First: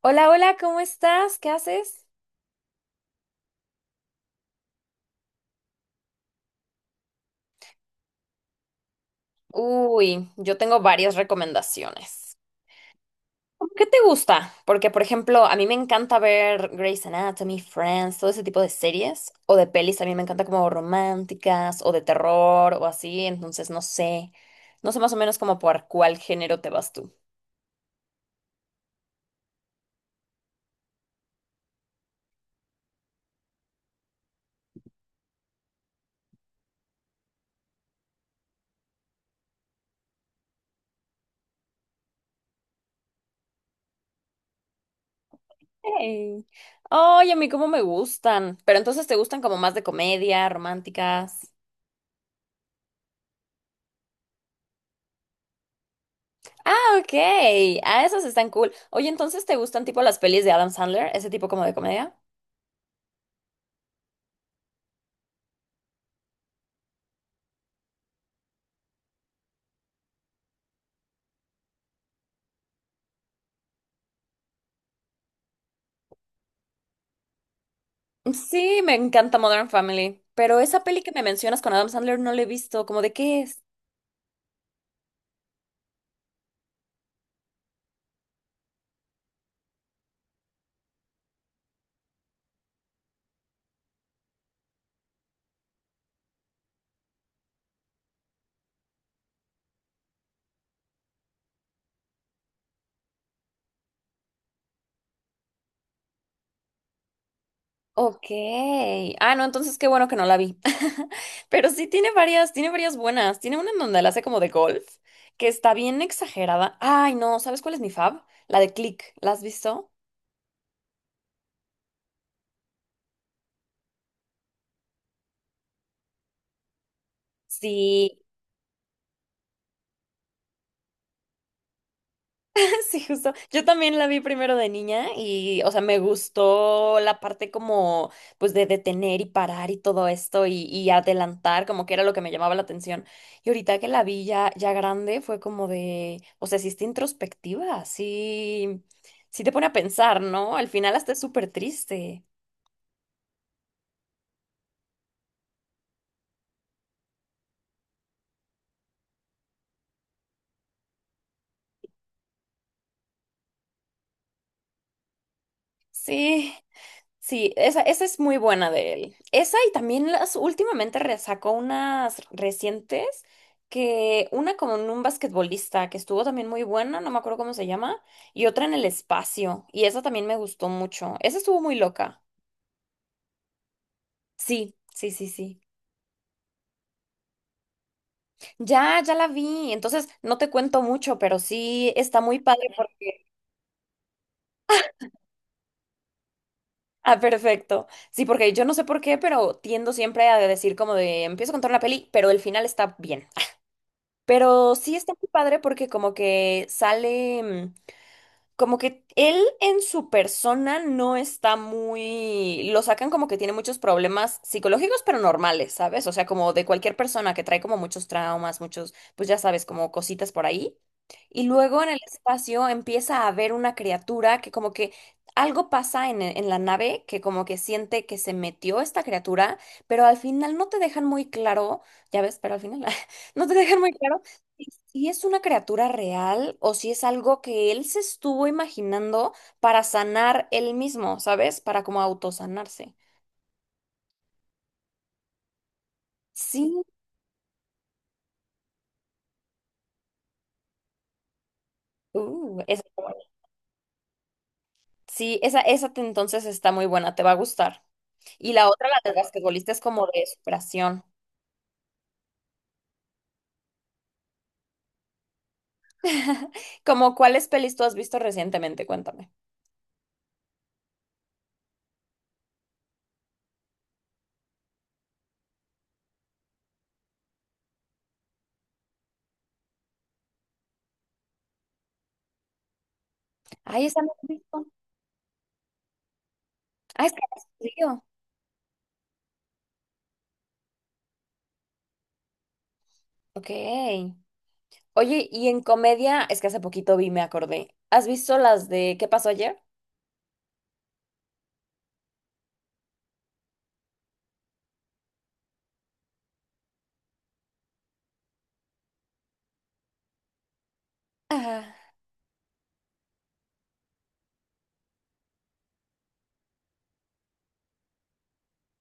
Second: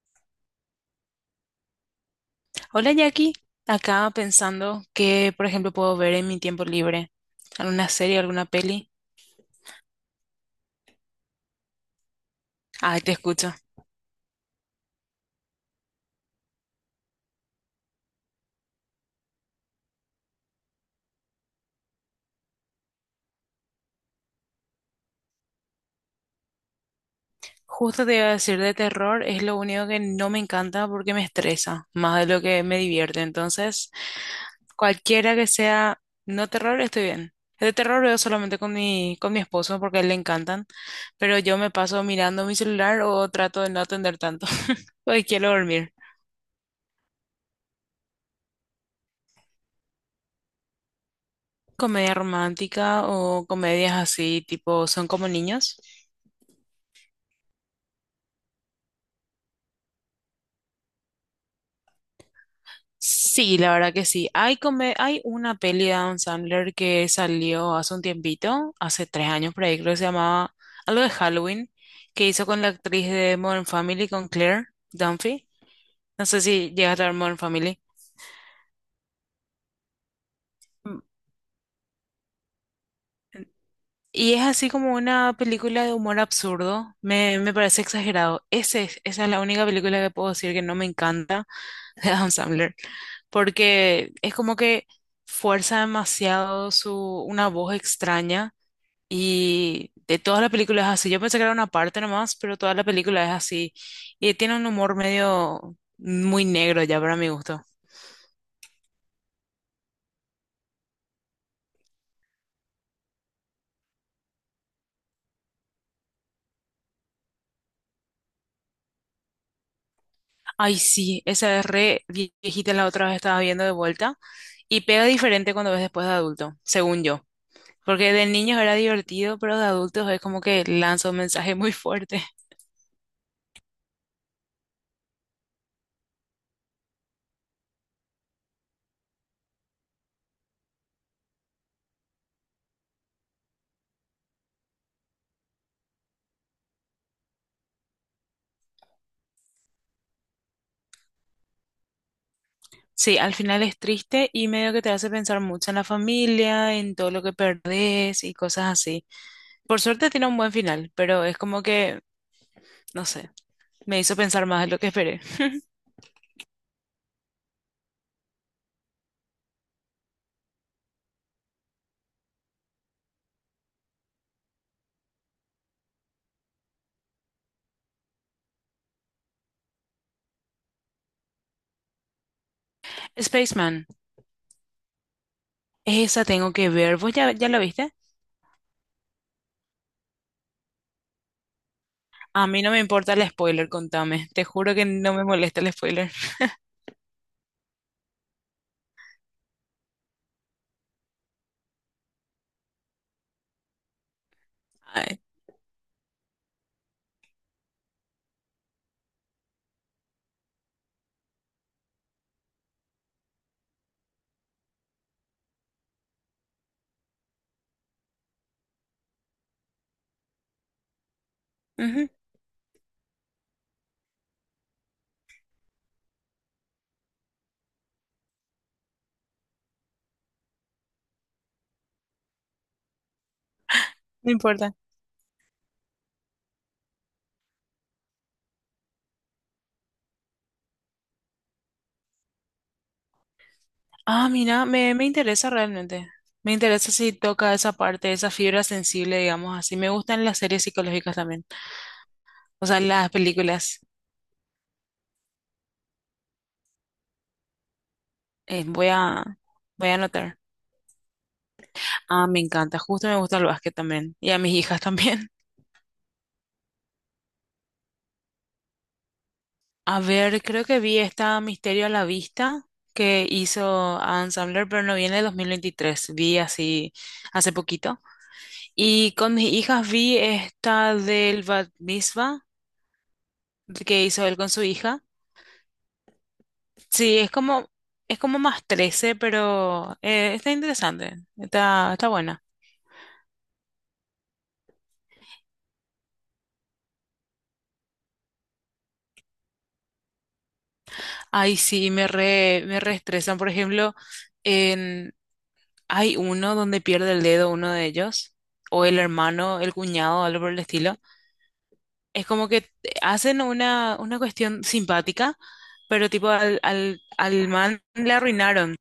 Hola, hola, ¿cómo estás? ¿Qué haces? Hola Jackie, acá pensando que, por ejemplo, puedo ver en mi tiempo libre. ¿Alguna serie, alguna peli? Uy, yo tengo varias recomendaciones. Ay, te escucho. ¿Qué te gusta? Porque, por ejemplo, a mí me encanta ver Grey's Anatomy, Friends, todo ese tipo de series o de pelis. A mí me encanta como románticas o de terror o así. Entonces, no sé. No sé más o menos como por cuál género te vas tú. Justo te iba a decir de terror, es lo único que no me encanta porque me estresa, más de lo que me divierte. Entonces, cualquiera que sea no terror, estoy bien. De terror veo solamente con mi esposo porque a él le encantan, pero yo me paso mirando mi celular o trato de no atender tanto, porque quiero dormir. Hey. Ay, a mí cómo me gustan. Pero entonces, ¿te gustan como más de comedia, románticas? Comedia romántica o comedias así, tipo, ¿son como niños? Ah, ok. Ah, esas están cool. Oye, entonces, ¿te gustan tipo las pelis de Adam Sandler? Ese tipo como de comedia. Sí, la verdad que sí. Hay una peli de Adam Sandler que salió hace un tiempito, hace 3 años por ahí, creo que se llamaba algo de Halloween, que hizo con la actriz de Modern Family, con Claire Dunphy. No sé si llegaste a ver Modern Family. Sí, me encanta Modern Family, pero esa peli Mm, que me mencionas con Adam Sandler no la he visto, ¿cómo de qué es? Y es así como una película de humor absurdo. Me parece exagerado. Esa es la única película que puedo decir que no me encanta de Adam Sandler, porque es como que fuerza demasiado su, una voz extraña, y de todas las películas es así. Yo pensé que era una parte nomás, pero toda la película es así y tiene un humor medio muy negro ya para mi gusto. Ok. Ah, no, entonces qué bueno que no la vi. Pero sí tiene varias buenas. Tiene una en donde la hace como de golf, que está bien exagerada. Ay, no, ¿sabes cuál es mi fab? La de Click. ¿La has visto? Ay, sí, esa es re viejita, la otra vez estaba viendo de vuelta y pega diferente cuando ves después de adulto, según yo. Porque Sí. de niños era divertido, pero de adultos es como que lanza un mensaje muy fuerte. Sí, justo. Yo también la vi primero de niña y, o sea, me gustó la parte como, pues, de detener y parar y todo esto y adelantar, como que era lo que me llamaba la atención. Y ahorita que la vi ya, ya grande, fue como de, o sea, sí está introspectiva, sí, sí te pone a pensar, ¿no? Al final hasta es súper triste. Sí, al final es triste y medio que te hace pensar mucho en la familia, en todo lo que perdés y cosas así. Por suerte tiene un buen final, pero es como que, no sé, me hizo pensar más de lo que esperé. Sí. Sí, esa es muy buena de él. Esa y también las últimamente re- sacó unas recientes que una con un basquetbolista que estuvo también muy buena, no me acuerdo cómo se llama, y otra en el espacio, y esa también me gustó mucho. Esa estuvo muy loca. Spaceman, Sí, sí, sí, sí. esa tengo que ver. ¿Vos ya la viste? Ya, ya la vi. Entonces, no te cuento mucho, pero sí está muy A mí padre no me importa porque el spoiler, contame. Te juro que no me molesta el spoiler. Ah, perfecto. Sí, porque yo no sé por qué, pero tiendo siempre a decir como de empiezo a contar una peli, pero el final está bien. Pero sí está Ay, muy padre porque como que sale, como que él en su persona no está muy, lo sacan como que tiene muchos problemas psicológicos, pero normales, ¿sabes? O sea, como de cualquier persona que trae como muchos traumas, muchos, pues ya sabes, como cositas por ahí. Y luego en el ujú, espacio empieza a ver una criatura que como que algo pasa en la nave que como que siente que se metió esta criatura, pero al final no te dejan muy claro, ya ves, pero al final no te dejan muy claro no importa. si es una criatura real o si es algo que él se estuvo imaginando para sanar él mismo, ¿sabes? Para como autosanarse. Ah, mira, me interesa realmente. Me Sí, interesa si toca esa parte, esa fibra sensible, digamos así. Me gustan las series psicológicas también. O sea, esa, está las buena. películas. Sí, esa te- entonces está muy buena, te va a gustar. Y Eh, la otra, voy la del a, basquetbolista, es voy a como de anotar. superación. Ah, me encanta. Justo me gusta el básquet también. Y a mis hijas también. Como cuáles pelis tú has visto recientemente, cuéntame. A ver, creo que vi esta Misterio a la Vista que hizo Adam Sandler, pero no viene de 2023. Vi así hace poquito. Y con mis hijas vi esta del Bat Mitzvah Ay, esa que no la he hizo él con su visto. hija. Ah, es que Sí, hace frío. es como más 13, pero está interesante. Está buena. Ok. Oye, y en comedia, es que hace poquito vi, me acordé. ¿Has visto las de ¿Qué pasó ayer? Ay, sí, me reestresan, por ejemplo. Hay uno donde pierde el dedo uno de ellos, o el hermano, el cuñado, algo por el estilo. Ajá. Es como que hacen una cuestión simpática, pero tipo al man le arruinaron.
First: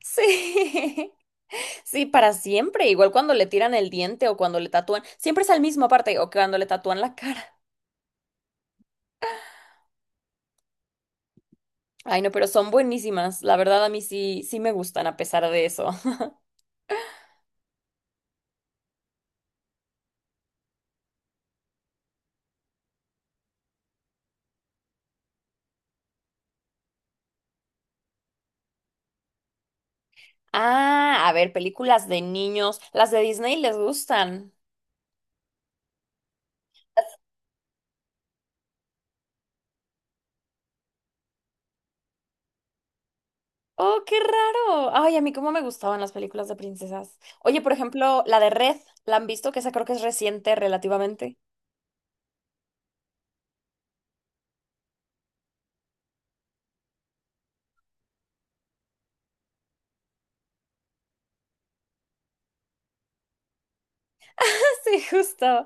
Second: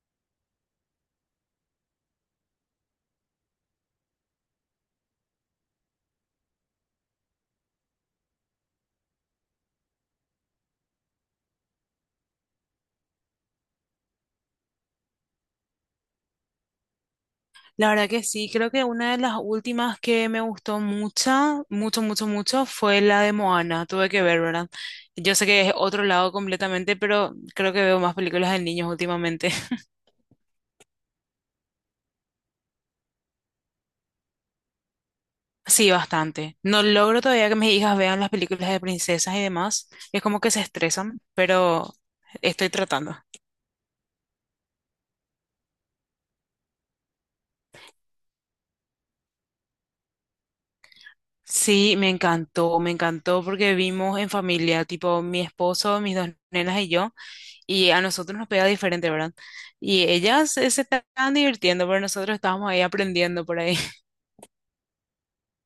Sí, sí, para siempre. Igual cuando le tiran el diente o cuando le tatúan, siempre es al mismo aparte, o cuando le tatúan la cara. Ay, no, pero son buenísimas. La verdad, a mí sí, sí me gustan a pesar de eso. La verdad que sí, creo que una de las últimas que me gustó mucho, mucho, mucho, mucho, fue la de Moana. Tuve que ver, ¿verdad? Yo sé que es otro lado completamente, pero creo que veo más películas de niños últimamente. Ah, a ver, películas de niños. Las de Disney les gustan. Sí, bastante. No logro todavía que mis hijas vean las películas de princesas y demás. Es como que se estresan, pero estoy tratando. Oh, qué raro. Ay, a mí cómo me gustaban las películas de princesas. Oye, por ejemplo, la de Red, ¿la han visto? Que esa creo que es reciente relativamente. Sí, me encantó porque vimos en familia, tipo mi esposo, mis dos nenas y yo, y a nosotros nos pega diferente, ¿verdad? Y ellas se estaban divirtiendo, pero nosotros estábamos ahí aprendiendo por ahí. Sí, justo.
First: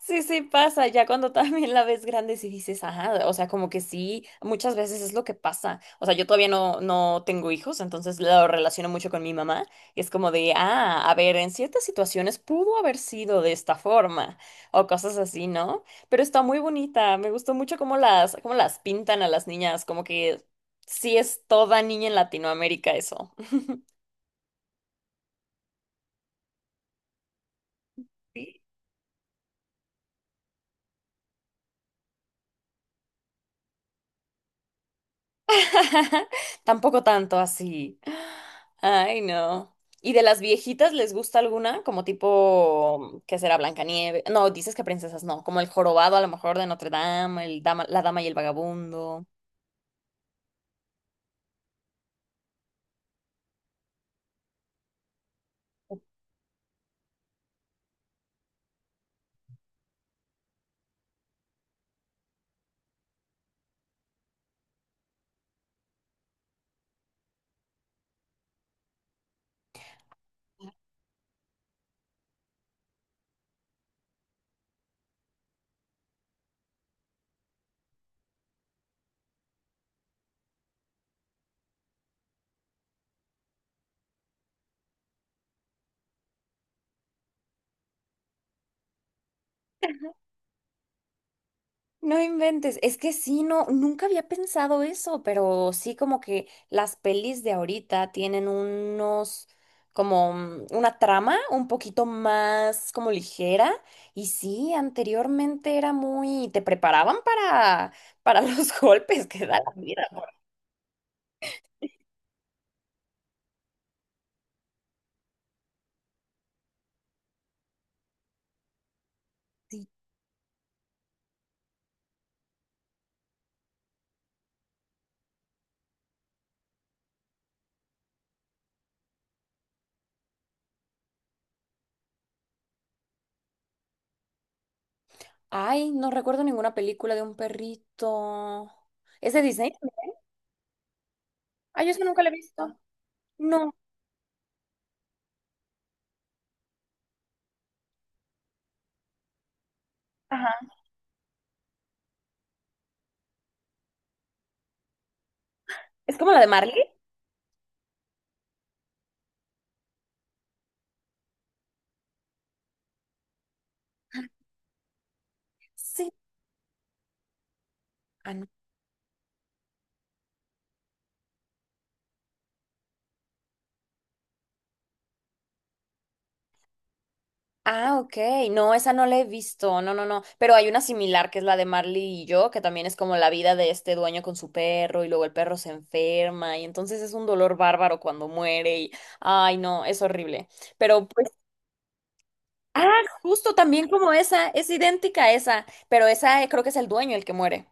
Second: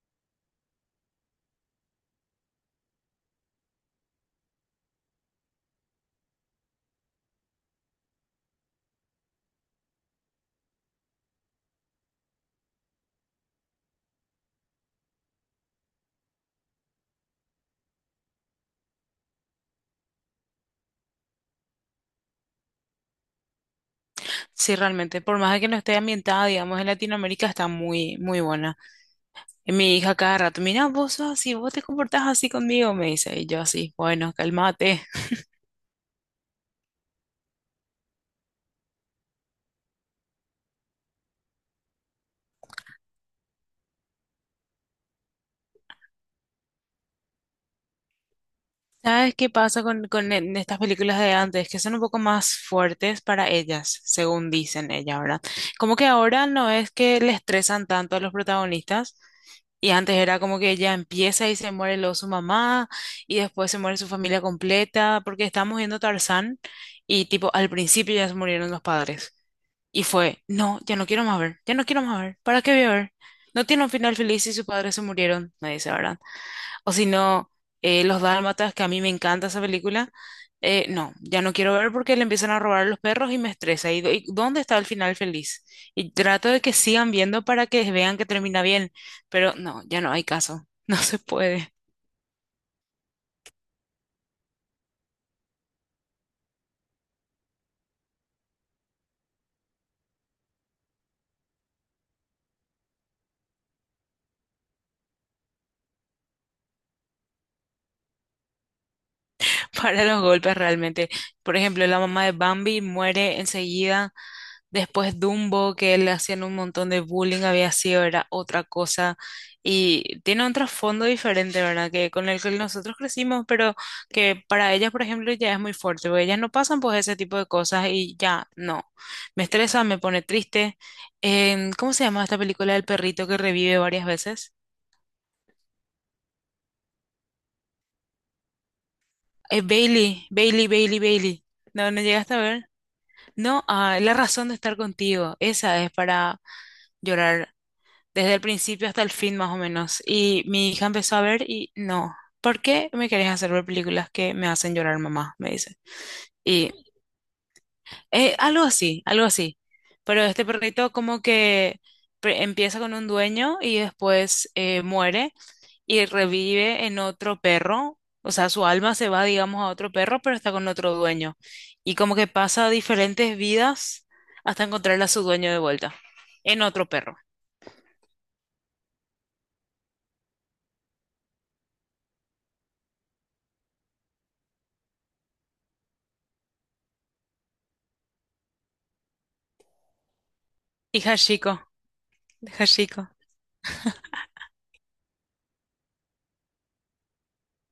Sí, sí pasa. Ya cuando también la ves grande, sí dices, ajá, o sea, como que sí, muchas veces es lo que pasa. O sea, yo todavía no, no tengo hijos, entonces lo relaciono mucho con mi mamá. Y es como de, ah, a ver, en ciertas situaciones pudo haber sido de esta forma o cosas así, ¿no? Pero está muy bonita. Me gustó mucho cómo las pintan a las niñas, como que sí es toda niña en Latinoamérica eso. Sí, realmente, por más de que no esté ambientada, digamos, en Latinoamérica, está muy, muy buena. Mi hija cada rato, mira, vos sos así, vos te comportás así conmigo, me dice. Y yo así, bueno, cálmate. Tampoco tanto así. Ay, no. ¿Y de las viejitas les gusta alguna? Como tipo, ¿qué será? Blancanieves. No, dices que princesas no. Como el jorobado, a lo mejor, de Notre Dame, el dama, la dama y el vagabundo. ¿Sabes qué pasa con, en estas películas de antes? Que son un poco más fuertes para ellas, según dicen ellas, ¿verdad? Como que ahora no es que le estresan tanto a los protagonistas. Y antes era como que ella empieza y se muere luego su mamá, y después se muere su familia completa, porque estamos viendo Tarzán y tipo al principio ya se murieron los padres. Y fue, no, ya no quiero más ver, ya no quiero más ver, ¿para qué voy a ver? No tiene un final feliz si sus padres se murieron, me dice, ¿verdad? O si no, Los Dálmatas, que a mí me encanta esa película, no, ya no quiero ver porque le empiezan a robar a los perros y me estresa. ¿Y, y dónde está el final feliz? Y trato de que sigan viendo para que vean que termina bien, pero no, ya no hay caso, no se puede. No inventes, es que sí, no, nunca había pensado eso, pero sí como que las pelis de ahorita tienen unos, como una trama un poquito más como ligera y sí, anteriormente era muy, te preparaban para los golpes que da la Para vida. los Por golpes realmente. Por ejemplo, la mamá de Bambi muere enseguida. Después Dumbo, que le hacían un montón de bullying, había sido, era otra cosa. ti. Y tiene un trasfondo diferente, ¿verdad? Que con el que nosotros crecimos, pero que para ellas, por ejemplo, ya es muy fuerte, porque ellas no pasan por ese tipo de cosas y ya no. Me estresa, me pone triste. ¿Cómo se llama esta película del perrito que revive varias veces? Ay, no recuerdo ninguna película de un perrito. ¿Es de Disney? Bailey, Bailey, Bailey, Bailey. Ay, yo No, no eso nunca la he llegaste a ver. visto. No, No, ah, la razón de estar contigo, esa es para llorar desde el principio hasta el fin más o menos. Y ajá. mi hija empezó a ver y no, ¿por qué me querés hacer ver películas que me hacen llorar, mamá? Me dice. ¿Es como la de Y Marley? Algo así, algo así. Pero este perrito como que empieza con un dueño y después muere y Sí. revive en otro perro, o sea, su alma se va, digamos, a otro perro, pero está con otro dueño. Y como que pasa diferentes vidas hasta encontrar a su dueño de vuelta, en otro perro. Ah, ok. No, esa no la he visto. No, no, no. Pero hay una similar que es la de Marley y yo, que también es como la vida de este dueño con su perro y luego el perro se enferma y entonces es un dolor bárbaro cuando muere y, ay, no, es horrible. Y Pero pues, Hashiko, de ah, Hashiko. justo también como esa, es idéntica a esa, pero esa creo que es el dueño el que muere.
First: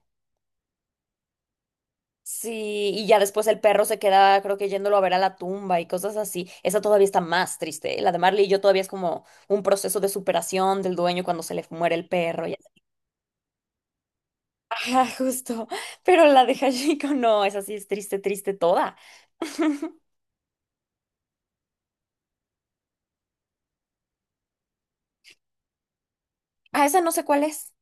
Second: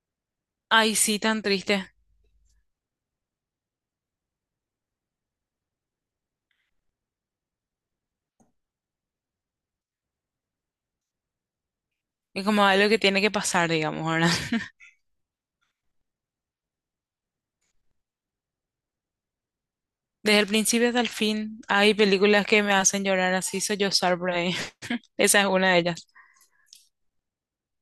Ay, sí, tan triste. Sí, y ya después el perro se queda, creo que yéndolo a ver a la tumba y cosas así. Esa todavía está más triste, ¿eh? La de Marley y yo todavía es como un proceso de superación del dueño cuando se le muere el perro. Es como algo que tiene que pasar, digamos, ahora. Ah, justo. Pero la de Hashiko no, esa sí es triste, triste toda. Desde el principio hasta el fin, hay películas que me hacen llorar así, soy yo por ahí. Esa es una de ellas. Ah, esa no sé cuál es.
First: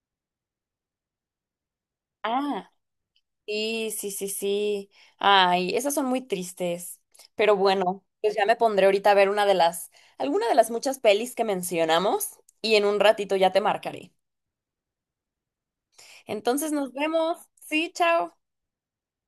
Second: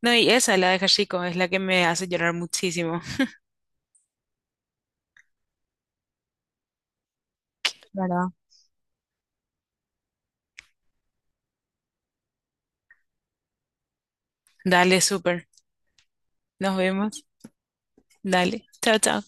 No, y esa, la de Hashiko, es la que me hace llorar Ah, muchísimo. sí, sí, sí, sí. Ay, esas son muy tristes. Pero bueno, ¿Verdad? pues ya me pondré ahorita a ver una de las, alguna de las muchas pelis que mencionamos y en un ratito ya te marcaré. Dale, súper. Entonces Nos nos vemos. vemos. Sí, chao. Dale. Chao, chao.